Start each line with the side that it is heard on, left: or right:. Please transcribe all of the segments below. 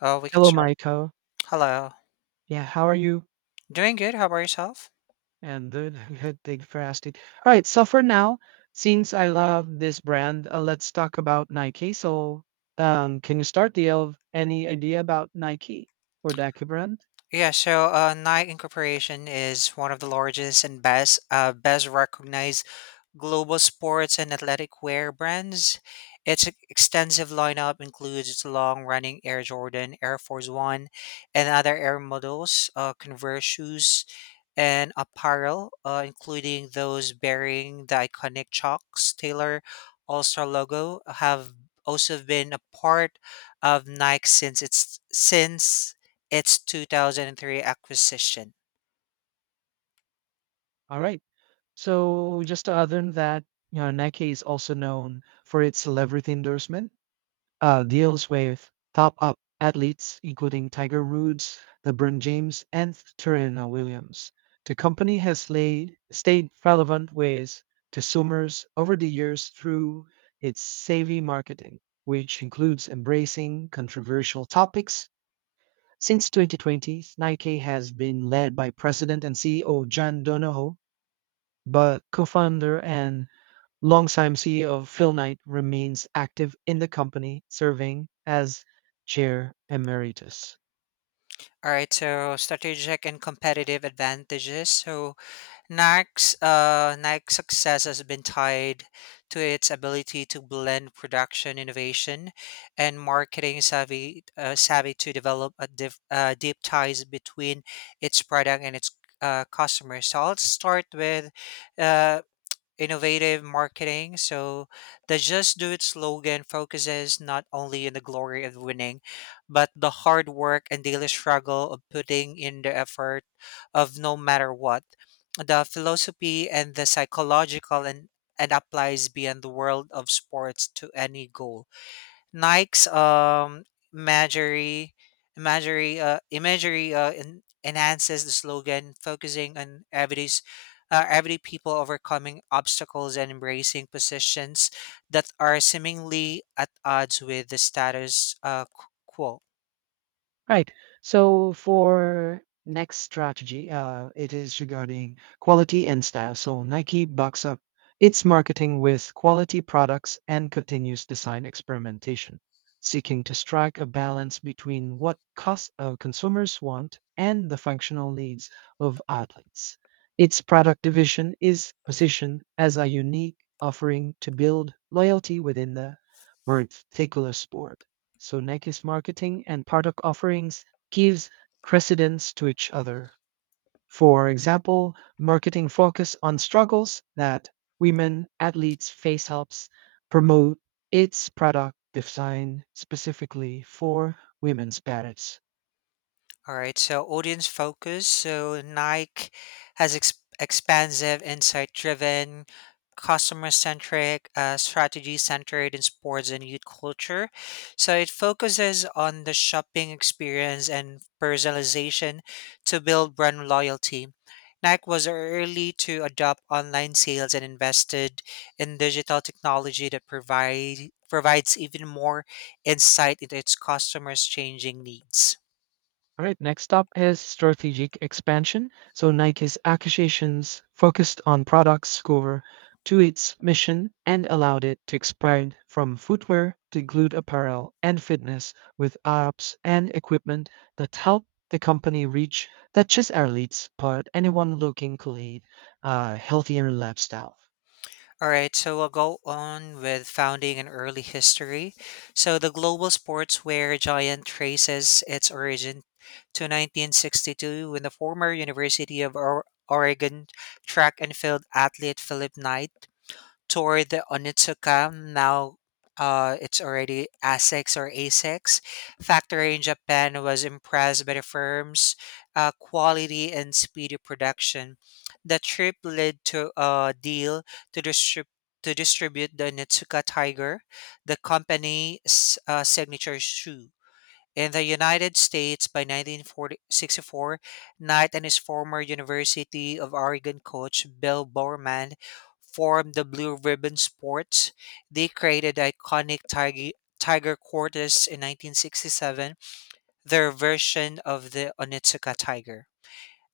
left: Oh, we can
right: Hello,
left: start.
right: Michael.
left: Hello.
right: Yeah, how are you?
left: Doing good. How about yourself?
right: And good, good. Thank you for asking. All right, so for now, since I love this brand, let's talk about Nike. Can you start, the of any idea about Nike? For the Aki brand?
left: Night Incorporation is one of the largest and best recognized global sports and athletic wear brands. Its extensive lineup includes long-running Air Jordan, Air Force One, and other Air models, Converse shoes, and apparel, including those bearing the iconic Chucks Taylor All-Star logo, have also been a part of Nike since its 2003 acquisition.
right: All right. So just other than that, you know, Nike is also known for its celebrity endorsement deals with top-up athletes including Tiger Woods, LeBron James, and Serena Williams. The company has laid, stayed relevant with consumers over the years through its savvy marketing, which includes embracing controversial topics. Since 2020, Nike has been led by President and CEO John Donahoe, but co-founder and longtime CEO Phil Knight remains active in the company, serving as Chair Emeritus.
left: All right, so strategic and competitive advantages. So Nike's success has been tied to its ability to blend production innovation and marketing savvy to develop a deep ties between its product and its customers. So I'll start with uh, innovative marketing. So the Just Do It slogan focuses not only on the glory of winning, but the hard work and daily struggle of putting in the effort of no matter what. The philosophy and the psychological and applies beyond the world of sports to any goal. Nike's imagery, enhances the slogan, focusing on everyday people overcoming obstacles and embracing positions that are seemingly at odds with the status quo.
right: Right. So for next strategy, it is regarding quality and style. So Nike backs up its marketing with quality products and continuous design experimentation, seeking to strike a balance between what consumers want and the functional needs of athletes. Its product division is positioned as a unique offering to build loyalty within the particular sport. So Neki's marketing and product offerings gives precedence to each other. For example, marketing focus on struggles that women athletes face helps promote its product design specifically for women's parents.
left: All right, so audience focus. So Nike has expansive, insight driven, customer centric, strategy centered in sports and youth culture. So it focuses on the shopping experience and personalization to build brand loyalty. Nike was early to adopt online sales and invested in digital technology that provides even more insight into its customers' changing needs.
right: All right, next up is strategic expansion. So Nike's acquisitions focused on products core to its mission and allowed it to expand from footwear to glued apparel and fitness with apps and equipment that help the company reach not just athletes, but anyone looking to lead a healthier lifestyle.
left: All right, so we'll go on with founding and early history. So the global sportswear giant traces its origin to 1962 when the former University of Oregon track and field athlete Philip Knight toward the Onitsuka. Now it's already ASICS or ASICS factory in Japan, was impressed by the firm's quality and speedy production. The trip led to a deal to distribute. To distribute the Onitsuka Tiger, the company's signature shoe, in the United States. By 1964, Knight and his former University of Oregon coach Bill Bowerman formed the Blue Ribbon Sports. They created the iconic Tiger Quarters in 1967, their version of the Onitsuka Tiger.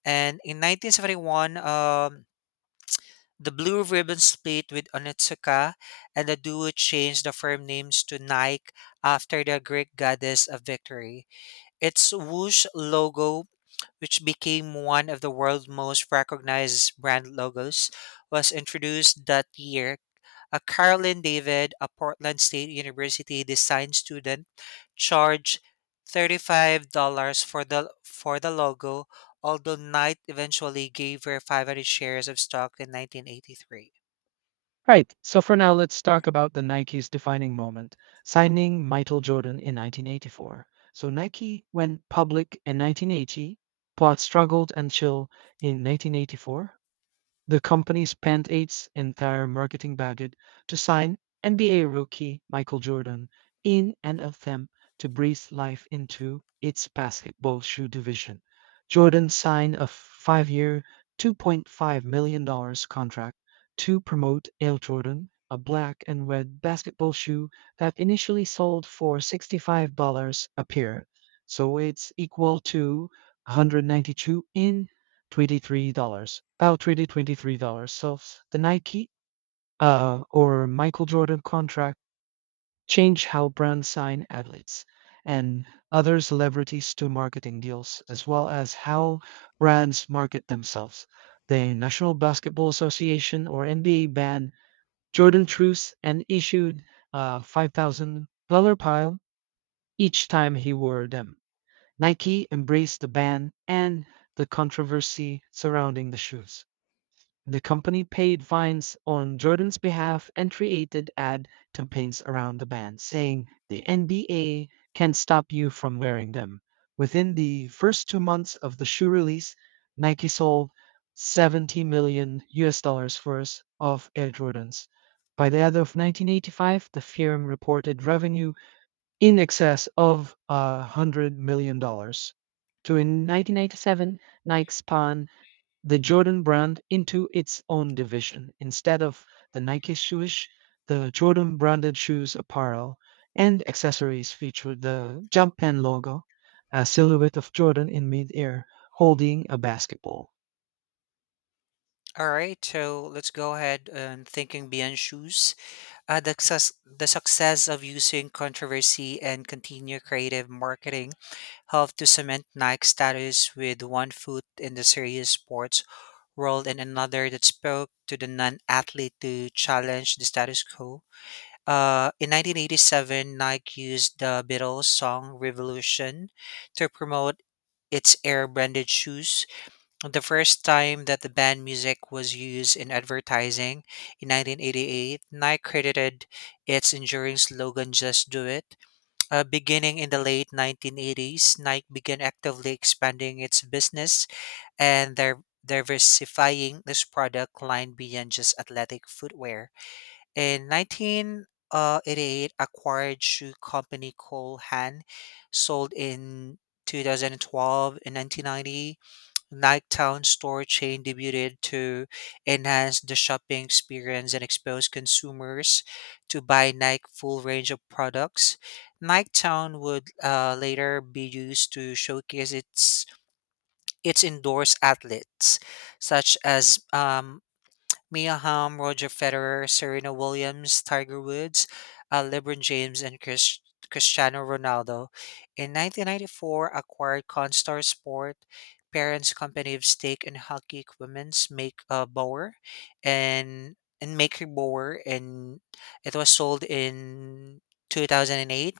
left: And in 1971, the Blue Ribbon split with Onitsuka, and the duo changed the firm names to Nike after the Greek goddess of victory. Its swoosh logo, which became one of the world's most recognized brand logos, was introduced that year. A Carolyn David, a Portland State University design student, charged $35 for the logo, although Knight eventually gave her 500 shares of stock in 1983.
right: Right. So for now, let's talk about the Nike's defining moment, signing Michael Jordan in 1984. So Nike went public in 1980, but struggled until in 1984 the company spent its entire marketing budget to sign NBA rookie Michael Jordan in an attempt to breathe life into its basketball shoe division. Jordan signed a five-year, $2.5 million dollars contract to promote Air Jordan, a black and red basketball shoe that initially sold for $65 a pair. So it's equal to 192 in $23, about $20, dollars, $23. So the Nike or Michael Jordan contract changed how brands sign athletes and other celebrities to marketing deals, as well as how brands market themselves. The National Basketball Association or NBA banned Jordan truths and issued a $5,000 pile each time he wore them. Nike embraced the ban and the controversy surrounding the shoes. The company paid fines on Jordan's behalf and created ad campaigns around the ban, saying, "The NBA can't stop you from wearing them." Within the first 2 months of the shoe release, Nike sold 70 million US dollars worth of Air Jordans. By the end of 1985, the firm reported revenue in excess of $100 million. Dollars. So in 1997, Nike spun the Jordan brand into its own division. Instead of the Nike shoes, the Jordan branded shoes apparel and accessories featured the Jumpman logo, a silhouette of Jordan in midair holding a basketball.
left: All right, so let's go ahead and thinking beyond shoes. The success of using controversy and continued creative marketing helped to cement Nike's status with one foot in the serious sports world and another that spoke to the non-athlete to challenge the status quo. In 1987, Nike used the Beatles song "Revolution" to promote its air-branded shoes, the first time that the band music was used in advertising. In 1988, Nike credited its enduring slogan Just Do It. Beginning in the late 1980s, Nike began actively expanding its business and their diversifying this product line beyond just athletic footwear. In 1988, acquired shoe company Cole Haan, sold in 2012, and 1990 Nighttown store chain debuted to enhance the shopping experience and expose consumers to buy Nike full range of products. Nighttown would later be used to showcase its indoors outlets, such as Mia Hamm, Roger Federer, Serena Williams, Tiger Woods, LeBron James, and Cristiano Ronaldo. In 1994, acquired Constar Sport, parents' company of stake and hockey equipments, Make Bower, and Maker Bower, and it was sold in 2008.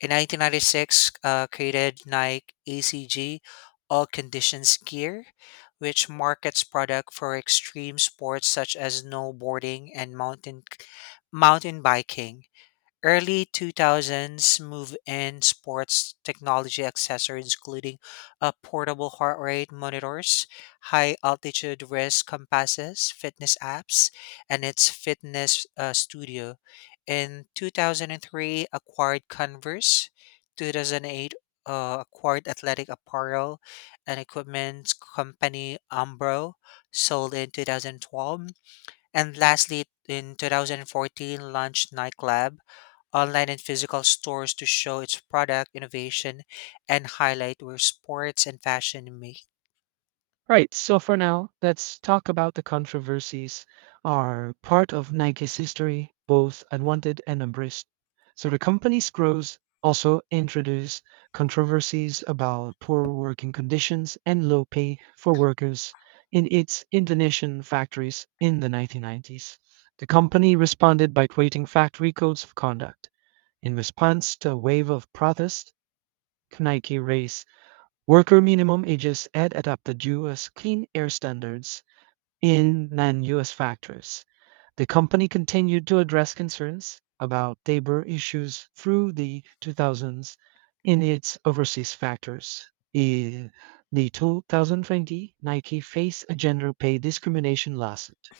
left: In 1996, created Nike ACG, All Conditions Gear, which markets product for extreme sports such as snowboarding and mountain biking. Early 2000s move in sports technology accessories, including portable heart rate monitors, high altitude wrist compasses, fitness apps, and its fitness studio. In 2003, acquired Converse. 2008, acquired athletic apparel and equipment company Umbro, sold in 2012. And lastly, in 2014, launched Nightclub online and physical stores to show its product innovation and highlight where sports and fashion meet.
right: Right, so for now, let's talk about the controversies are part of Nike's history, both unwanted and embraced. So the company's growth also introduced controversies about poor working conditions and low pay for workers in its Indonesian factories in the 1990s. The company responded by creating factory codes of conduct. In response to a wave of protest, Nike raised worker minimum ages and adopted U.S. clean air standards in non-U.S. factories. The company continued to address concerns about labor issues through the 2000s in its overseas factories. In the 2020, Nike faced a gender pay discrimination lawsuit.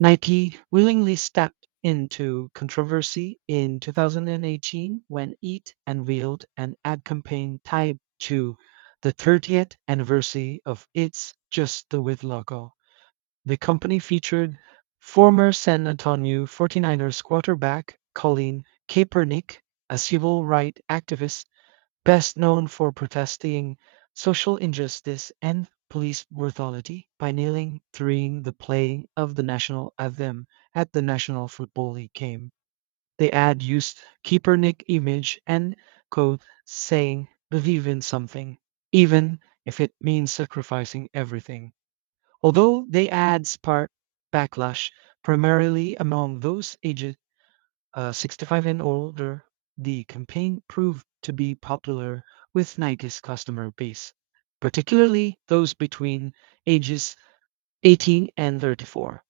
right: Nike willingly stepped into controversy in 2018 when it unveiled an ad campaign tied to the 30th anniversary of its Just Do It logo. The company featured former San Antonio 49ers quarterback Colin Kaepernick, a civil rights activist best known for protesting social injustice and police brutality by kneeling during the playing of the national anthem at the National Football League game. The ad used Kaepernick image and quote saying, "Believe in something, even if it means sacrificing everything." Although the ad sparked backlash primarily among those aged 65 and older, the campaign proved to be popular with Nike's customer base, particularly those between ages 18 and 34.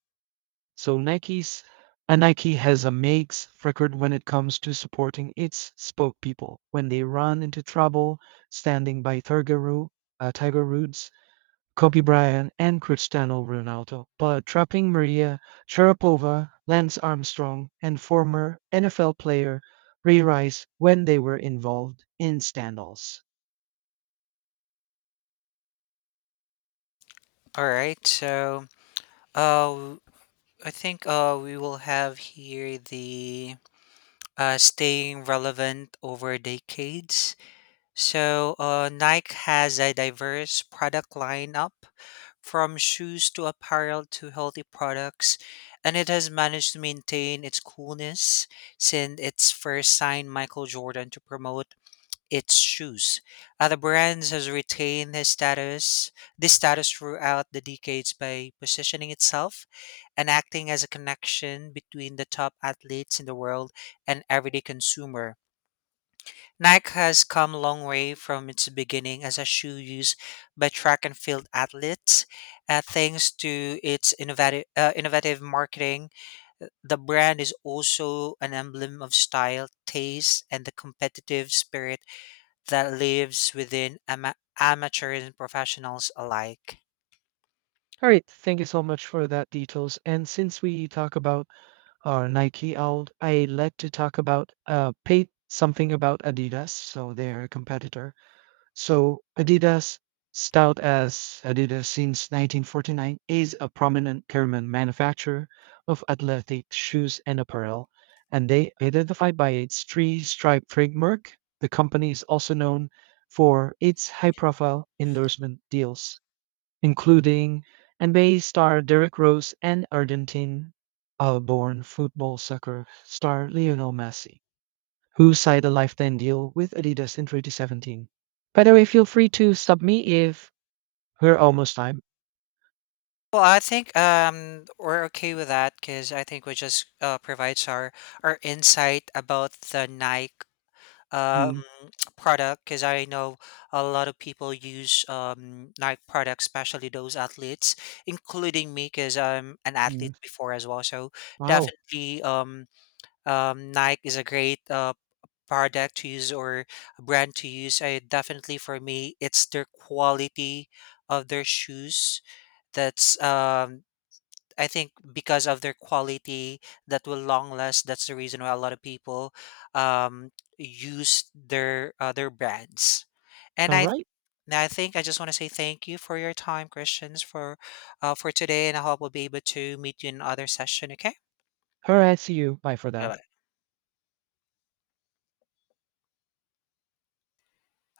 right: So Nike has a makes record when it comes to supporting its spokespeople when they run into trouble, standing by Tiger Woods, Kobe Bryant and Cristiano Ronaldo, but dropping Maria Sharapova, Lance Armstrong, and former NFL player Ray Rice when they were involved in scandals.
left: All right, so uh, I think we will have here the staying relevant over decades. So Nike has a diverse product lineup from shoes to apparel to healthy products, and it has managed to maintain its coolness since its first signed Michael Jordan to promote its shoes. Other brands has retained this status throughout the decades by positioning itself and acting as a connection between the top athletes in the world and everyday consumer. Nike has come a long way from its beginning as a shoe used by track and field athletes. Thanks to its innovative marketing, the brand is also an emblem of style, taste, and the competitive spirit that lives within amateurs and professionals alike.
right: All right, thank you so much for that details. And since we talk about Nike out, I like to talk about Pate something about Adidas, so they're a competitor. So Adidas, styled as Adidas since 1949, is a prominent German manufacturer of athletic shoes and apparel, and they identify by its three-stripe trademark. The company is also known for its high-profile endorsement deals, including NBA star Derrick Rose and Argentine-born football soccer star Lionel Messi who signed a lifetime deal with Adidas in 2017. By the way, feel free to sub me if. We're almost time.
left: Well, I think we're okay with that because I think we just provides our insight about the Nike
right: Mm,
left: um, product because I know a lot of people use Nike products, especially those athletes, including me because I'm an athlete
right: mm.
left: before as well. So
right: Wow.
left: definitely, Nike is a great product to use or brand to use. I definitely, for me, it's their quality of their shoes that's I think because of their quality that will long last. That's the reason why a lot of people um, use their brands. And
right: All
left: I
right: right.
left: and I think I just want to say thank you for your time, Christians, for today. And I hope we'll be able to meet you in another session. Okay?
right: All right. See you. Bye for
left: Bye
right: now.
left: bye.